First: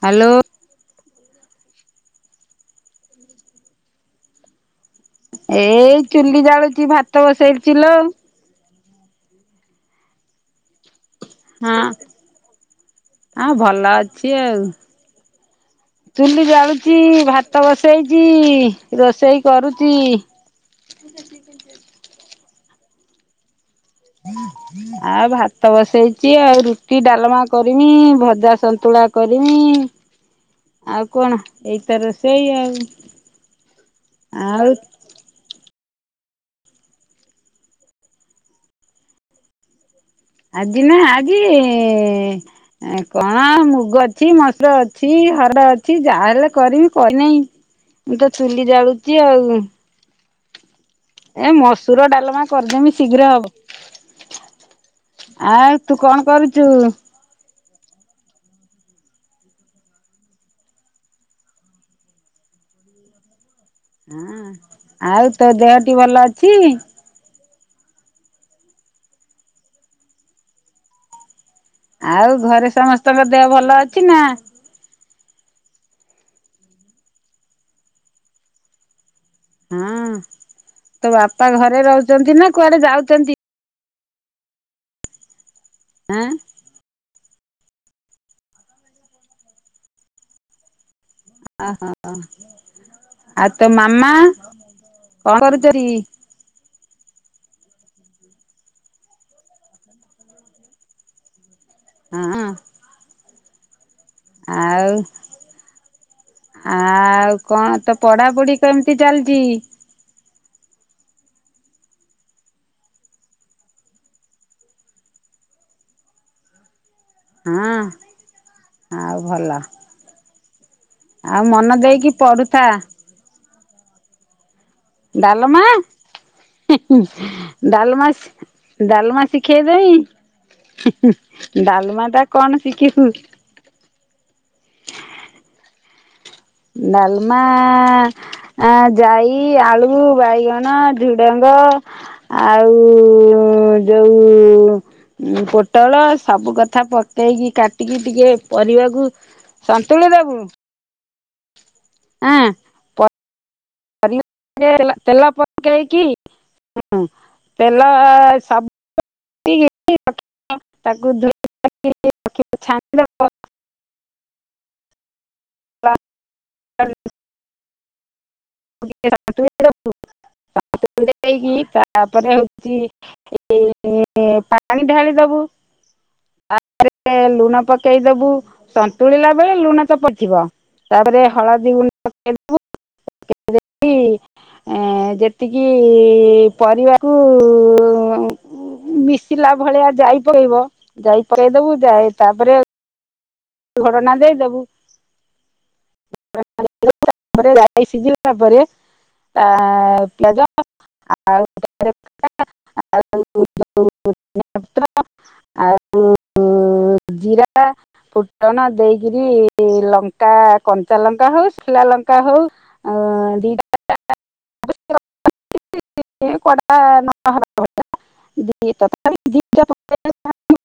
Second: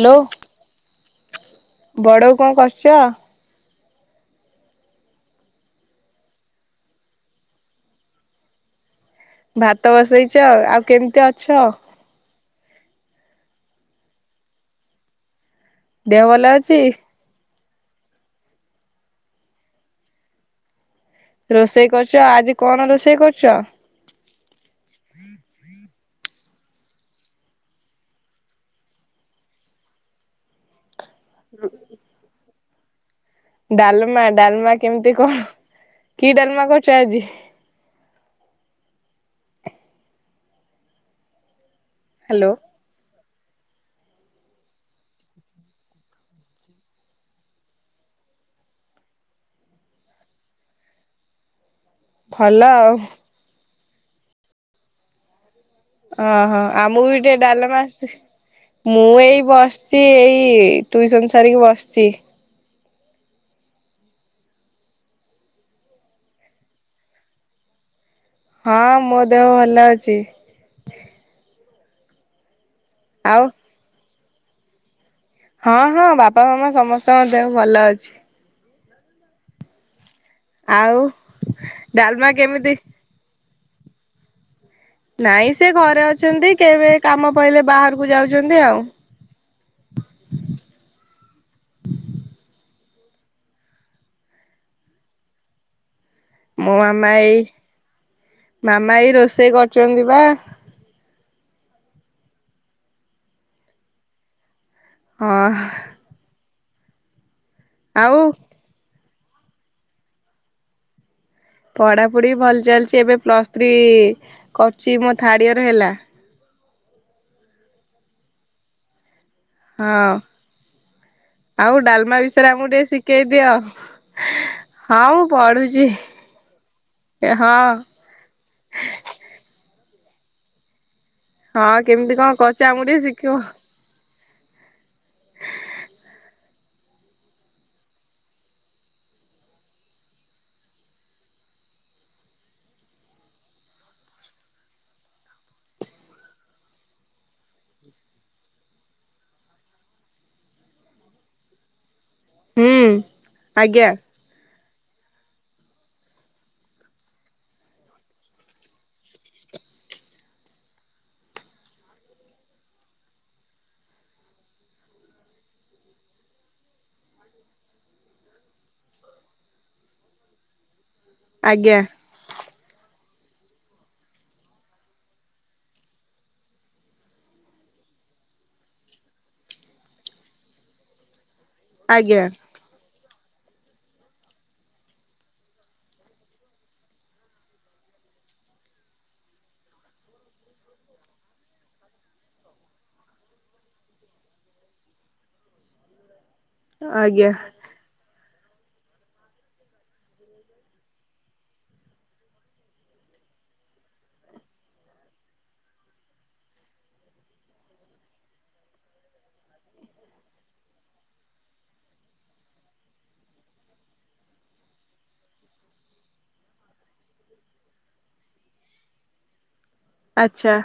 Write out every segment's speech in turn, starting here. Hello hello. ବଡ଼ ବୋଉ କଣ କରୁଛ? ଏଇ ଚୁଲି ଜାଳୁଚି ଭାତ ବସେଇଚି ଲୋ। ଭାତ ବସେଇଛ ଆଉ କେମ ହଁ ଆ ଭଲ ଅଛି ଆଉ। ଦେହ ଭଲ ଚୁଲି ଅଛି? ଜାଳୁଛି ଭାତ ବସେଇଛି ରୋଷେଇ କରୁଛି। ରୋଷେଇ କରୁଛ ଆଜି କଣ ରୋଷେଇ କରୁଛ? ଆ ଭାତ ବସେଇଛି ଆଉ ରୁ ଟି ଡାଲେମା କରିମି ଭଜା ସନ୍ତୁଳା କରିମି ଆଉ କଣ ଏ ତ ରୋସେଇ ଆଉ ଡଲମା ଆଉ ଡାଲେମା କେମିତି କଣ କି ଡାଲମା କରୁଛ ଆଜି? ଆଜିି ନା ଆଜି ହ୍ୟାଲୋ ଏ କଣ ମୁଗ ଅଛି ମସୁର ଅଛି ହରଡ଼ ଅଛି ଯାହାହେଲେ କରିବି କରିନେଇ। ମୁଁ ତ ଚୁଲି ଜାଳୁଚି ଆଉ ଏ ମସୁର ଡାଲମା ଭଲ କରିଦେମି ଆଉ ଶୀଘ୍ର ହବ ଆଉ ତୁ କଣ କରୁଛୁ? ଡେ ଡାଲେମା ଆସେ ମୁଁ ଏଇ ବସିଛି। ଏଇ ଟ୍ୟୁସନ ସାରିକି ବସିଛି। ହଁ ଆଉ ତୋ ଦେହଟି ଭଲ ଅଛି? ହଁ ମୋ ଦେହ ଭଲ ଅଛି। ଆଉ ଘରେ ସମସ୍ତଙ୍କ ଆଉ ଦେହ ଭଲ ଅଛି ନା ହଁ ହଁ ବାବା ମାମା ସମସ୍ତଙ୍କ ଦେହ ଭଲ ଅଛି। ହଁ ଆଉ ତୋ ବାପା ଘରେ ଡାଲମା ରହୁଛନ୍ତି ନା କେମିତି କୁଆଡେ ଯାଉଛନ୍ତି? ନାଇଁ ସେ ଘରେ ଅଛନ୍ତି। କେବେ କାମ ପଇଲେ ବାହାରକୁ ଯାଉଛନ୍ତି ଆଉ। ଓହୋ ଆଉ ତୋ ମାମା କଣ କରୁଛନ୍ତି? ମୋ ମାମା ଏଇ ମାମା ଏଇ ରୋଷେଇ କରୁଛନ୍ତି ବା। ହଁ। ଆଉ ହଁ। ଆଉ କଣ ତ ଆଉ ପଢାପଢି କେମିତି ଚାଲିଚି? ପଢାପଢ଼ି ଭଲ ଚାଲିଚି ଏବେ ପ୍ଲସ୍ ଥ୍ରୀ କରୁଚି ମୋ ଥାର୍ଡ ଇୟର ହେଲା। ହଁ ଆଉ ଭଲ। ହଁ ମନ ଆଉ ଦେଇକି ଡାଲମା ବିଷୟରେ ପଢୁଥା। ଆମକୁ ଟିକେ ସି କେଇ ଦିଅ। ହଁ ମୁଁ ଡାଲମା ପଢୁଛି ହଁ। ଡାଲମା ସି ଡାଲମା ଶିଖେଇଦେମୀ ହଁ ଡାଲମା କେମିତି ଟା କରୁଛ କଣ ଆମକୁ ଟିକେ ଶିଖିବୁ ଶିଖିବ ଡାଲମା ଆ ଜାଇ ଆଳୁ ବାଇଗଣ ଝୁଡଙ୍ଗ ଆଉ ଯୋଉ ଉ ପୋଟଳ ସବୁ କଥା ପକେଇକି କାଟିକି ଟିକେ ପରିବାକୁ ସନ୍ତୁଳି ଦେବୁ। ହୁଁ ଆଜ୍ଞା। [inaudible] ତେଲ ପକେଇ କି ହୁଁ ତେଲ ସବୁ [unintelligible] [unintelligible] ତାପରେ ଆଜ୍ଞା ହଉଛି ଏ ପାଣି ଢାଳି ଦବୁ ତାପରେ ଲୁଣ ପକେଇଦବୁ ସନ୍ତୁଳିଲା ବେଳେ ଲୁଣ ତ ପଥିବ। ତାପରେ ହଳଦୀ ଗୁଣ୍ଡ ଆଜ୍ଞା ପକେଇଦବୁ ପକେଇ ଦେଇକି ଏ ଯେତିକି ପରିବାକୁ ମିଶିଲା ଭଳିଆ ଯାଇ ପକେଇବ ଯାଇ ପକେଇଦବୁ ଯାଇ ତାପରେ ଘୋଡଣା ଦେଇଦବୁ ଆଜ୍ଞା [unintelligible] ଜାଇ ସିଝିଲା ପରେ ଆ ପିଆଜ [unintelligible] ଆଉ ଉ ଉ ଜିରା ଫୁଟଣ ଦେଇକିରି ଲଙ୍କା କଞ୍ଚା ଲଙ୍କା ହଉ ସୁଖିଲା ଲଙ୍କା ହଉ ଆ ଜିରାଟା [inaudible] [inaudible] [inaudible] ଆଚ୍ଛା।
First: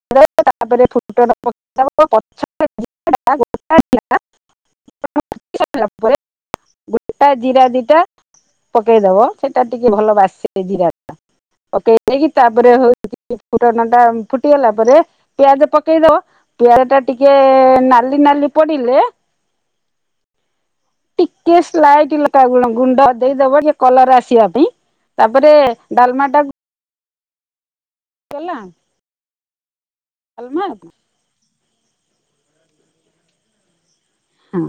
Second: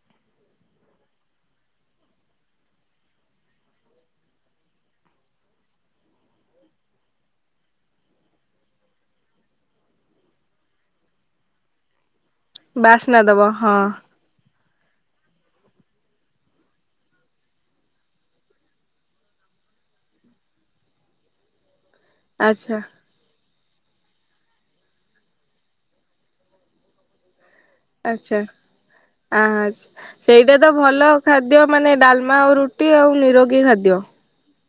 [inaudible] [inaudible] ପରେ ଗୋଟା ଜିରା ଦିଟା ପକେଇଦବ ସେଟା ଟିକେ ଭଲ ବାସେ ଜିରାଟା। ପକେଇ ଦେଇକି ତାପରେ ବାସ୍ନା ହଉଛି ଦବ ହଁ ଫୁଟଣଟା ଫୁଟିଗଲା। ତାପରେ ପିଆଜ ପକେଇଦବ ପିଆଜଟା ଟିକେ ନାଲି ନାଲି ପଡିଲେ ଟିକେ ସ୍ଲାଇଟି ଲଙ୍କା ଆଚ୍ଛା ଗୁଣ୍ଡ ଦେଇଦବ ଟିକେ କଲର ଆସିବା ପାଇଁ ତାପରେ ଡାଲମାଟା ଆଚ୍ଛା ଆ ସେଇଟା ଡାଲମା ତ ହଁ ଭଲ। ଖାଦ୍ୟ ମାନେ ଡାଲମା ଆଉ ରୁଟି ଆଉ ନିରୋଗୀ ଖାଦ୍ୟ। ହଁ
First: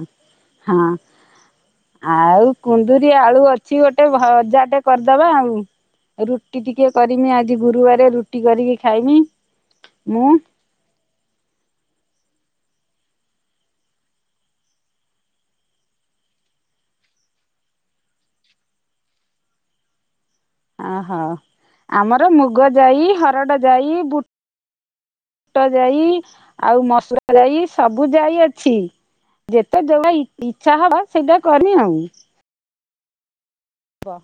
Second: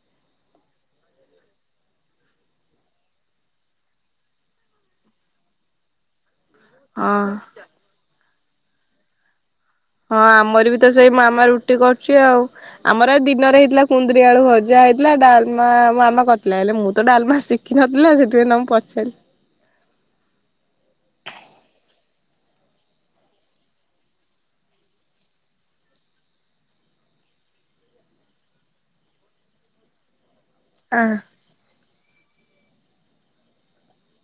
ହଁ ଆଉ କୁନ୍ଦୁରି ଆଳୁ ଅଛି ଗୋଟେ ଭଜାଟେ କରିଦେବା ଆଉ ରୁଟି ଟିକେ ହଁ କରିମି ଆଜି ଗୁରୁବାର ରୁଟି କରିକି ଖାଇମି। ହଁ ମୁଁ ଆମର ବି ତ ସେଇ ମାମା ରୁଟି କରୁଚି ଆଉ ଆମର ଏ ଦିନରେ ହେଇଥିଲା କୁନ୍ଦୁରି ଆଳୁ ଭଜା ହେଇଥିଲା ଡାଲମା ମୋ ମାମା କରିଥିଲା ହେଲେ ମୁଁ ତ ଡାଲମା ଶି ଶିଖିନଥିଲା ନା ସେଇତି ପାଇଁ ତୁମକୁ ପଚାଲି। ଓହୋ ଆମର ମୁଗ ଯାଇ ହରଡ଼ ଯାଇ ବୁ ବୁଟ ଯାଇ ଆଉ ମସଲା ଯାଇ ସବୁ ଯାଇ ଅଛି। ଯେତେ ଯୋ ଇଚ୍ଛା ହବ ଆ ସେଇଟା କରିମି ଆଉ ବ।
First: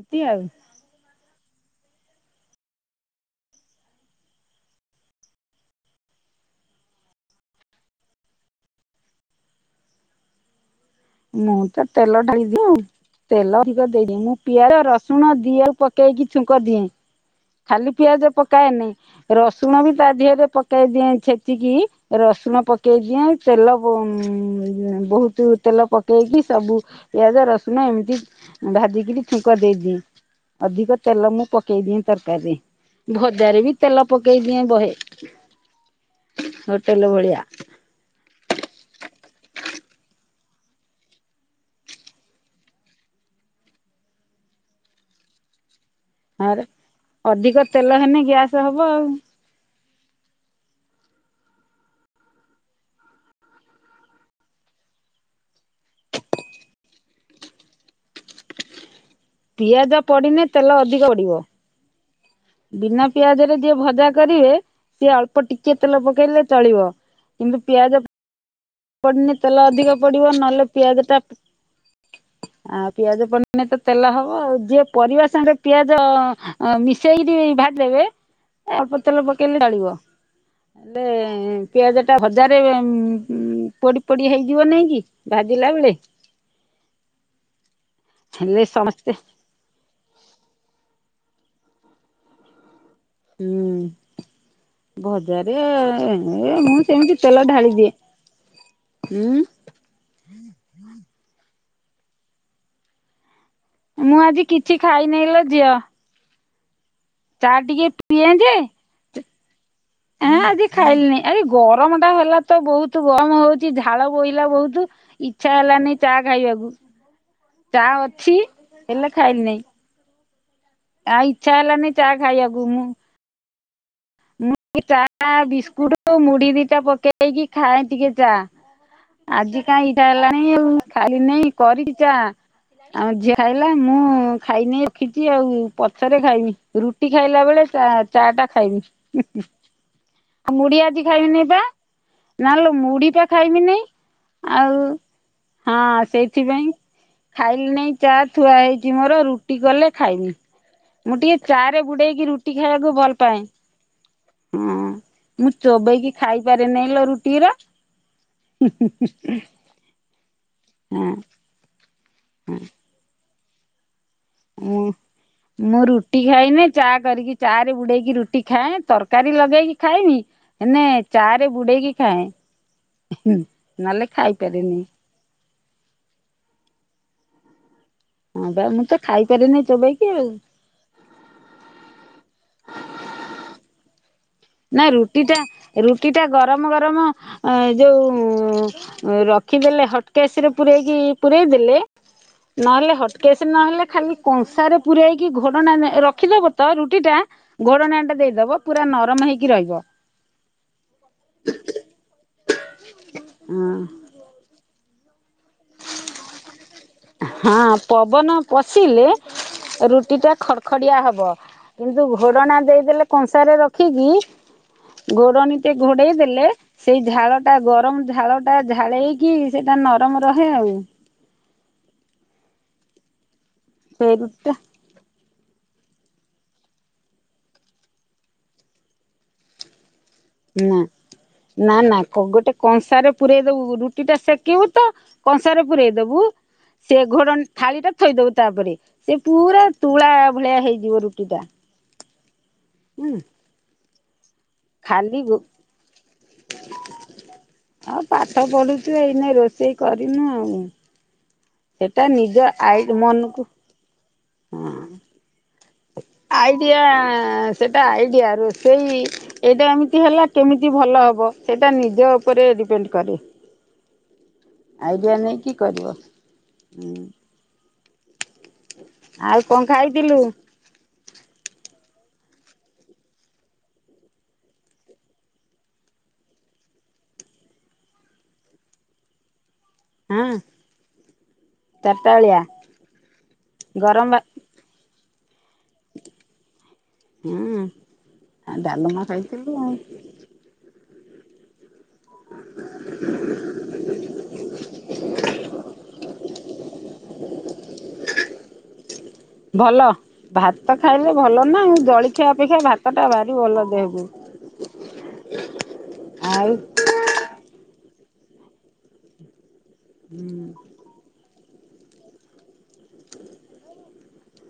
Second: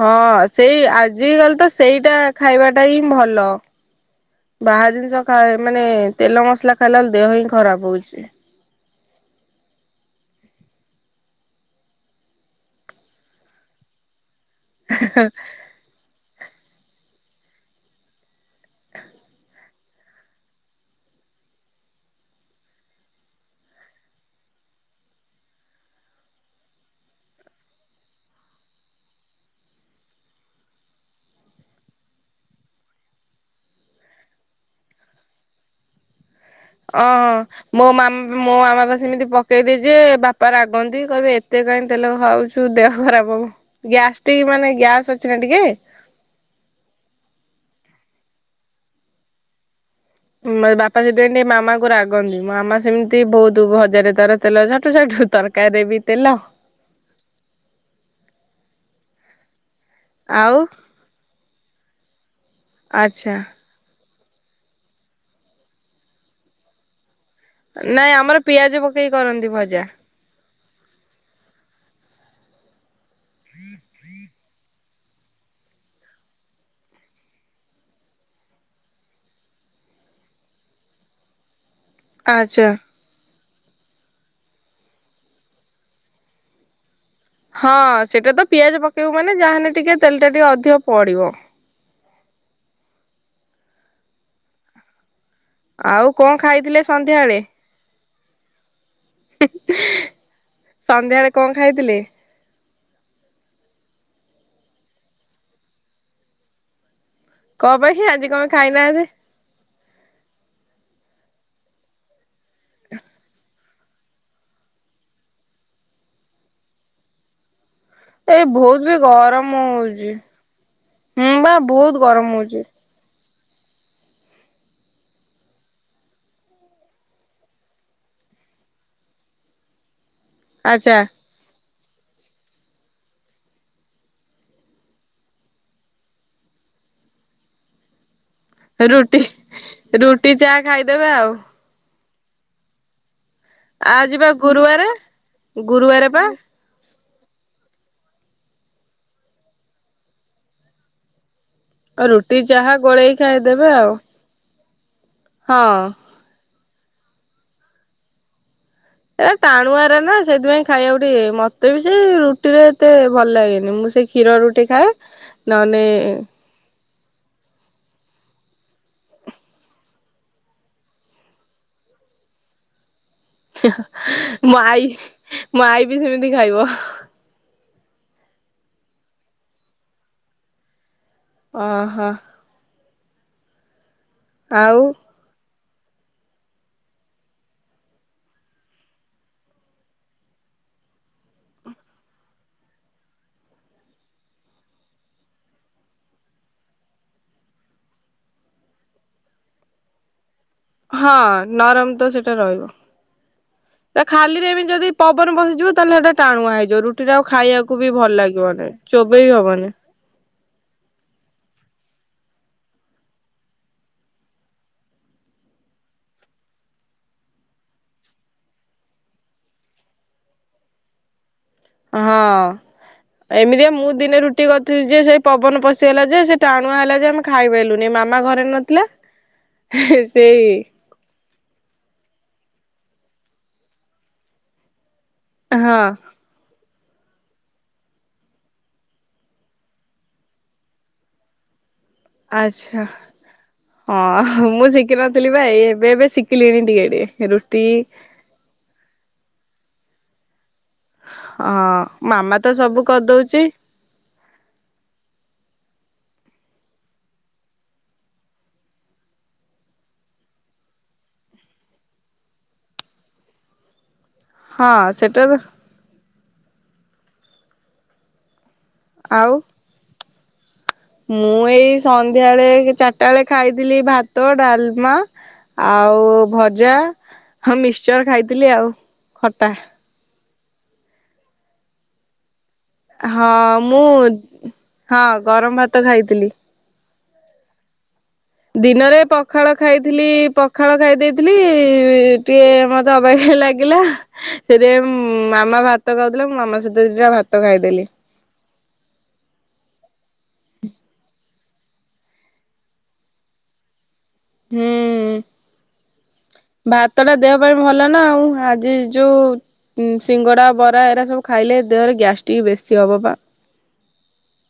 ହଁ ସେଇ ଆଜିକାଲି ତ ସେଇଟା ଖାଇବାଟା ହିଁ ଭଲ। ବାହାର ଜିନିଷ ଖାଇ ମାନେ ତେଲ ମସଲା ଖାଇଲା ବେଳେ ଦେହ ହିଁ ଖରାପ ହଉଚି। ମୁଁ ତ ତେଲ ଢାଳି ଦିଏ ତେଲ ଅଧିକ ଦେଇ ଦିଏ ମୁଁ ପିଆଜ ରସୁଣ ଦି ଆଉ ପକେଇକି ଛୁଙ୍କ ଦିଏ ଖାଲି ପିଆଜ ପକାଏନି ର ସୁଣ ବି ତା ଦିହେରେ ପକେଇ ଦିଏ ଛେଚିକି ରସୁଣ ପକେଇ ଦିଏ ତେଲ ଉଁ ବହୁତ। ତେଲ ପକେଇକି ସବୁ ପିଆଜ ରସୁଣ ଏମିତି ଭାଜିକିରି ଛୁଙ୍କ ଦେଇଦିଏ। ଅଧିକ ତେଲ ମୁଁ ପକେଇ ଦିଏ ତରକାରୀରେ ଭଜାରେ ବି ତେଲ ପକେଇ ଦିଏ ବହେ। ହ ଅ। ମୋ ମାମା ମୋ ମାମା ପା ସେମିତି ପକେଇ ଦିଏଯେ ବାପା ରାଗନ୍ତି କହିବେ ଏତେ କାହିଁ ତେଲ ଖାଉଚୁ? ତୁ ଦେହ ଖରାପ ହବ ଗ୍ୟାସଟିକ୍ ମାନେ ଗ୍ୟାସ୍ ଅଛି ନା ଟିକେ। ଆରେ ଅଧିକ ତେଲ ହେନେ ଗ୍ୟାସ ହବ ଆଉ ମୋ ବାପା ଜଦି ମାମାକୁ ରାଗନ୍ତି ମୋ ମାମା ସେମିତି ବହୁତ ଭଜାରେ ତାର ତେଲ ଝାଠୁ ଝାଠୁ ତାର ତାରକାରିରେ ବି ତେଲ। ପିଆଜ ପଡ଼ିନେ ଆଉ ତେଲ ଅଧିକ ପଡ଼ିବ। ବିନା ଆଚ୍ଛା ପିଆଜରେ ଯିଏ ଭଜା କରିବେ ସିଏ ଅଳ୍ପ ଟିକେ ତେଲ ପକେଇଲେ ଚଳିବ। ନାଇଁ ଆମର ପିଆଜ ପ ପଡିନି ତେଲ ଅଧିକ ପଡିବ ନହେଲେ ପିଆଜ ଟା ଅଁ ପିଆଜ ପ ଆମେ ତ ତେଲ ହବ ଯିଏ ପରିବା ସାଙ୍ଗରେ ପିଆଜ ମିଶେଇକିରି ଭାଜିଦେବେ। ଅଳ୍ପ ତେଲ ପକେଇଲେ ଚଳିବ ହେଲେ ପିଆଜଟା ଭଜାରେ। ଆଚ୍ଛା। ପୋଡି ପୋଡି ହେଇଯିବ ନାଇଁ କି ଭାଜିଲା ବେଳେ। ହଁ ସେଟା ତ ହେଲେ ପିଆଜ ସମସ୍ତେ ପକେଇବୁ ମାନେ ଯାହାହେନେ ଟିକେ ତେଲଟା ଟିକେ ଅଧିକ ପଡିବ। ଉୁଁ। ଭଜାରେ ଆଉ ହେ କଣ ମୁଁ ଖାଇଥିଲେ ସେମିତି ସନ୍ଧ୍ୟାବେଳେ ତେଲ ଢାଳି ଦିଏ। ସନ୍ଧ୍ୟାରେ କଣ ଖାଇଥିଲେ? ମୁଁ ଆଜି କିଛି ଖାଇନାଇ ଲୋ ଝିଅ। ଚା କଣ ଟିକେ ପାଇଁ କି ପିଏ ଆଜି କଣ ଯେ ଖାଇନାହାଁନ୍ତି? ଏଁ ଆଜି ଖାଇଲିନି ଆଜି ଗରମ ଟା ହେଲା ତ ବହୁତୁ ଗମ ହଉଛିି ଝାଳ ବୋହିଲା ବହୁତୁ ଇଛା ହେଲାନି ଚା ଖାଇବାକୁୁ। ଚା ଅଛି ଏଇ ବହୁତ ବି ହେଲେ ଖାଇଲି ନାଇଁ। ଗରମ ହଉଛି ଆଉ ହୁଁ ବା ଇଚ୍ଛା ହେଲାନି ବହୁତ ଚା ଗରମ ହଉଛି ଖାଇବାକୁ ମୁଁ ମୁଁ ଚା ବିସ୍କୁଟୁ ମୁଢି ଦିଟା ପକେଇକି ଖାଏଁ ଟିକେ ଚା। ଆଜି କାଇଁ ଇଚ୍ଛା ହେଲା ନାଇଁ ଆଉ ଆଚ୍ଛା ଖାଇଲି ନାଇଁ କରିକି ଚା ଆମ ଝିଅ ଖାଇଲା ମୁଁ ଖାଇନି ରଖିଛି ଆଉ ପଛରେ ଖାଇମି। ରୁଟି ଖାଇଲା ବେଳେ ଚା ଚା ଟା ଖାଇବି। ରୁଟି ରୁଟି ଚା ଖାଇଦେବେ ଆଉ। ନା ଲୋ ମୁଢି ପା ଖାଇମି ନାଇଁ ଆଜି ବା ଆଉ ଗୁରୁବାରେ ହଁ ଗୁରୁବାର ପା ସେଇଥିପାଇଁ ଖାଇଲି ନାଇଁ ଚା ଥୁଆ ହେଇଛି ମୋର ରୁଟି କଲେ ଖାଇମି। ମୁଁ ଟିକେ ଚା ରେ ବୁଡେଇକି ରୁଟି ଖାଇବାକୁ ଭଲ ପାଏଁ। ଦେବେ ଆଉ। ହୁଁ ମୁଁ ହଁ ଚୋବେଇକି ଖାଇପାରେନାଇଁ ଲୋ ରୁଟି ଗୁରା ଏ ଟାଣୁଆ ଏରା ନା ସେଥିପାଇଁ ଖାଇବାକୁ ହଁ। ଟିକେ ଇଏ ମତେ ବି ସିଏ ରୁଟିରେ ଏତେ ଭଲ ଲାଗେନି ମୁଁ ସେଇ କ୍ଷୀର ରୁଟି ମୁଁ ଖାଇ ମୁଁ ନହେନେ ରୁଟି ଖାଇନି ଚା କରିକି ଚା ରେ ବୁଡେଇକି ରୁଟି ଖାଏ ତରକାରୀ ଲଗେଇକି ଖାଏବି ହେନେ ଚା ରେ ବୁଡେଇକି ଖାଏ। ନହେଲେ ମୋ ଖାଇପାରେନି। ଆଇ ମୋ ଆଇ ବି ସିମିତି ଖାଇବ। ହଁ ବା ମୁଁ ତ ଖାଇପାରି ନେଇ ଚୋବୋଇକି ଆଉ। ଓହୋ ଆଉ ନାଇ ରୁଟି ଟା ରୁଟି ଟା ଗରମ ଗରମ ଅ ଏ ଯୋଉଁ ରଖିଦେଲେ ହଟକେସରେ ପୁରେଇକି ପୁରେଇ ଦେଲେ ନହେଲେ ହଟକେେସ ନହେଲେ ଖାଲି କଂସାରେ ପୁରେଇକି ଘୋଡଣା ରଖିଦବ ତ ରୁଟି ଟା ଘୋଡଣା ଟା ଦେଇଦବ ପୁରା ନରମ ହେଇକି ରହିବ। ହଁ ନରମ ତ ସେଟା ରହିବ ହଁ ତାକ ଖାଲିରେ ବି ଯଦି ପବନ ପସିଯିବ ତାହେଲେ ସେଇଟା ଟାଣୁଆ ହେଇଯିବ ରୁ ରୁଟି ଟା ଆଉ ହଁ ଖାଇବାକୁ ବି ଭଲ ପବନ ଲାଗିବ ନାଇ ପଶିଲେ ଚୋବେଇ ହବନି। ରୁଟି ଟା ଖଡ୍ ଖଡିଆ ହବ, କିନ୍ତୁ ଘୋଡଣା ଦେଇଦେଲେ କଂସାରେ ରଖିକି ଘୋଡ଼ଣୀ ଟେ ଘୋଡେଇ ଦେଲେ ସେଇ ଝାଳ ଟା ଗରମ ଝାଳ ଟା ଝାଳେଇକି ସେଇଟା ନରମ ରହେ ଆଉ। ହଁ, ଏମିତିଆ ମୁଁ ସେଇ ଦିନେ ରୁଟି ରୁଟିଟା କରିଥିଲି ଯେ ସେଇ ପବନ ପଶିଗଲା ଯେ ସେ ଟାଣୁଆ ହେଲା ଯେ ଆମେ ଖାଇପାଇଲୁନି ମାମା ଘରେ ନଥିଲା ହେ ସେଇ ନା ନା ନା କ ଗୋଟେ କଂସାରେ ପୁରେଇ ଦବୁ ରୁଟିଟା ସେକିବୁ ତ କଂସାରେ ହଁ ପୁରେଇଦବୁ ସେ ଘୋଡ଼ ଥାଳିଟା ଥୋଇଦବୁ ତାପରେ ସେ ପୁରା ତୁଳା ଭଳିଆ ହେଇଯିବ ରୁଟି ଟା। ଆଚ୍ଛା। ହୁଁ ହଁ ମୁଁ ଖାଲି ଶିଖିନଥିଲି ବା ଏଇ ଏବେ ଏବେ ଶିଖିଲିଣିି ଟିକେ ଟିକେ ରୁଟି ଆଉ ପାଠ ପଢୁଛୁ ଏଇନେ ରୋଷେଇ କରିନୁ ଆଉ। ହଁ ସେଟା ମାମା ନିଜ ତ ସବୁ ଆଇଡ କରିଦଉଛି ମନୁକୁ ଆଇଡିଆ ସେଇଟା ଆଇଡ଼ିଆ ରୋଷେଇ ଏଇଟା ଏମିତି ହେଲା କେମିତି ଭଲ ହବ ସେଇଟା ନିଜ ଉପରେ ଡିପେଣ୍ଡ କରେ। ହଁ ଆଇଡ଼ିଆ ସେଟା ନେଇକି କରିବ ହୁଁ। ଆଉ କଣ ଖାଇଥିଲୁ? ମୁଁ ଏଇ ସନ୍ଧ୍ୟାବେଳେ ହେଇକି ଚାରିଟା ବେଳେ ଖାଇଥିଲି ଭାତ ଡାଲମା ଆଉ ଭଜା ହଁ ମିକ୍ସଚର ଖାଇଥିଲି ଆଉ ଖଟା। ହଁ ଚାରିଟା ଓଳିଆ ହଁ ମୁଁ ହଁ ଗରମ ଭାତ ଖାଇଥିଲି। ହୁଁ ଦିନରେ ଡାଲମା ଖାଇଥିଲୁ ପଖାଳ ଆଉ ଖାଇଥିଲି ପଖାଳ ଖାଇ ଦେଇଥି ଥିଲି ଟିକେ ମତେ ଅବାଗିଆ ଲାଗିଲା ସେଇଥିପାଇଁ ମାମା ଭାତ ଖାଉ ମାମା ସହିତ ଦିଟା ଭାତ ଖାଇଦେଲି। ଭଲ, ଭାତ ଖାଇଲେ ଭଲ ନା ଜଳଖିଆ ଅପେକ୍ଷା ଭାତ ଟା ଭାରି ଭଲ ଦେହକୁ। ହୁଁ। ଆଉ ଭାତ ଟା ଦେହ ପାଇଁ ଭଲ ନା ଆଉ ଆଜି ଯୋଉ ସିଙ୍ଗଡା ବରା ଏରା ସବୁ ଖାଇଲେ ଦେହରେ ଗ୍ୟାସଟିକ ବେଶୀ ହେବ ପା।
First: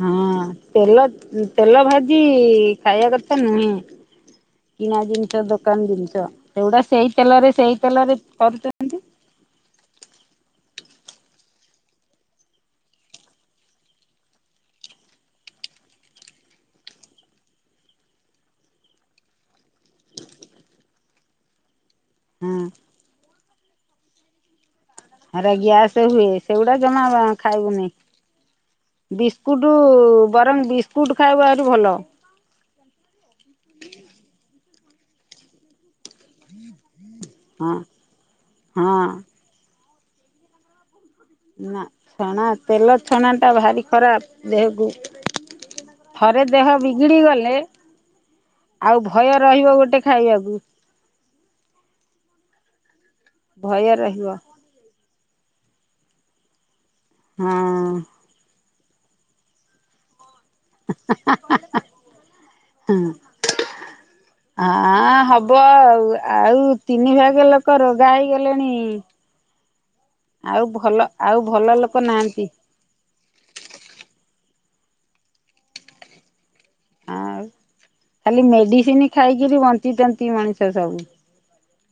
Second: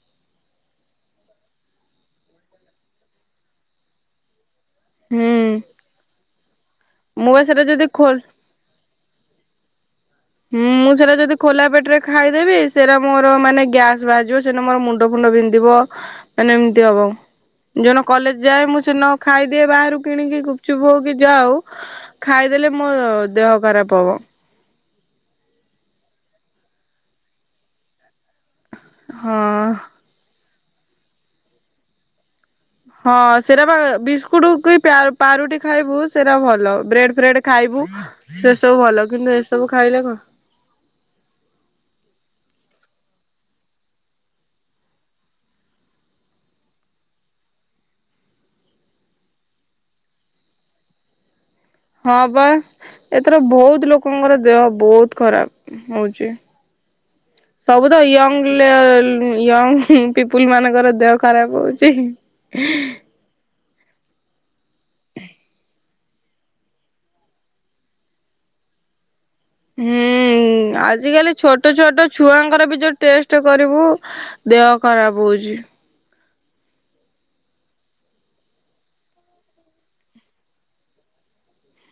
ହଁ ତେଲ ତେଲ ଭାଜି ଖାଇବା କଥା ନୁହେଁ। କିଣା ଜିନିଷ ହୁଁ ଦୋକାନ ଜିନିଷ ସେଗୁଡା ସେଇ ମୁଁ ବା ତେଲରେ ସେଟା ସେଇ ଯଦି ଖୋଲ ତେଲରେ କରୁଛନ୍ତି। ହୁଁ ମୁଁ ସେଇରା ଯଦି ଖୋଲା ପେଟରେ ଖାଇଦେବି ସେଇରା ମୋର ମାନେ ଗ୍ୟାସ ବାହାରିଯିବ। ସେଦିନ ମୋର ମୁଣ୍ଡ ଫୁଣ୍ଡ ବିନ୍ଧିବ ମାନେ ଏମତି ହବ। ଯୋଉଦିନ କଲେଜ ଯାଏ ମୁଁ ସେଦିନ ଖାଇଦିଏ ବାହାରୁ କିଣିକି ଗୁପଚୁପ୍ ହଉକି ଯାହା ହଉ ହଁ ଖାଇଦେଲେ ମୋ ଦେହ ଖରାପ ହବ। ସେଇରା ଗ୍ୟାସ ହୁଏ ସେଗୁଡା ଜମା ବାଖାଇବୁନି। ହଁ। ବିସ୍କୁଟ ବରଂ ବିସ୍କୁଟ ଖାଇବୁ ଆହୁରି ଭଲ। ହଁ ସେଇରା ବା ବିସ୍କୁଟ କି ପିଆ ପାଉରୁଟି ଖାଇବୁ ସେରା ଭଲ। ବ୍ରେଡ ଫ୍ରେଡ ହଁ ଖାଇବୁ ସେ ସବୁ ହଁ ଭଲ କିନ୍ତୁ ଏସବୁ ଖାଇଲେ କଣ ନା ଛଣା ତେଲ ଛଣା ଟା ଭାରି ଖରାପ ଦେହକୁ। ଥରେ ଦେହ ବିଗିଡି ଗଲେ ଆଉ ଭୟ ରହିବ ଗୋଟେ ଖାଇବାକୁ। ହଁ ବା ଏଥର ଭୟ ବହୁତ ରହିବ ଲୋକଙ୍କର ଦେହ ବହୁତ ଖରାପ ହଉଚି। ହଁ ସବୁ ତ ୟଙ୍ଗ ଲ୍ୟ ୟଙ୍ଗ ପିପୁଲ୍ ମାନଙ୍କ ତାଙ୍କର ଦେହ ଖରାପ ହଉଛି। [unintelligible] ଆଁ ହବ ଆଉ ଆଉ ତିନି ଭାଗ ଲୋକ ରୋଗା ହେଇଗଲେଣି। [inaudible] ହୁଁ ଆଉ ଭଲ ଆଜିକାଲି ଆଉ ଭଲ ଛୋଟ ଲୋକ ଛୋଟ ନାହାନ୍ତି ଛୁଆଙ୍କର ବି ଯୋଉ ଟେଷ୍ଟ କରିବୁ ଦେହ ଖରାପ ହଉଛି। ଆଉ ଖାଲି ମେଡିସିନ ଖାଇକିରି ବଞ୍ଚିଚନ୍ତି ମଣିଷ ସବୁ।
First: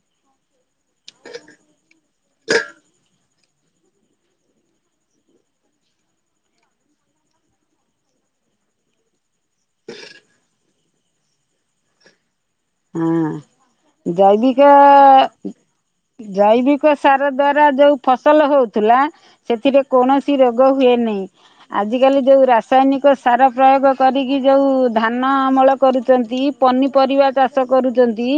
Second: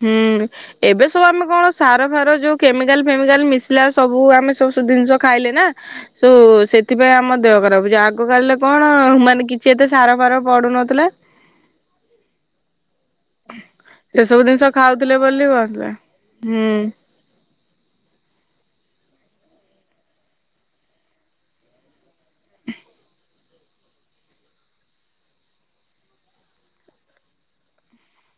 ହୁଁ। ଏବେ ସବୁ ଆମେ କଣ ସାର ଫାର ଯୋଉ କେମିକାଲ ଫେମିକାଲ ମିଶିଲା ସବୁ ଆମେ ସବୁୁ ଜିନିଷ ଖାଇଲେ ନା ସୋ ସେଥିପାଇଁ ଆମ ଦେହ ଖରାପ ହଉଛି ଆଗ କାଳରେ କଣ ମାନେ କିଛି ଏତେ ସାର ଫାର ପଡୁନଥିଲା। ହଁ ସେ ସବୁ ଜୈବିକ ଜିନିଷ ଖାଉଥିଲେ ବୋଲି ବସିଲେ ହୁଁ। ଜୈବିକ ଶ୍ ସାର ଦ୍ଵାରା ଯୋଉ ଫସଲ ହଉଥିଲା ସେଥିରେ କୌଣସି ରୋଗ ହୁଏ ନେହିଁ। ଆଜ କାଲି ଯୋଉ ରାସାୟନିକ ସ୍ ସାର ପ୍ରୟୋଗ କରିକି ଯୋଉ ଧାନ ଅମଳ କରୁଛନ୍ତି ପନିପରିବା ଚାଷ ଚାଷ କରୁଛନ୍ତି।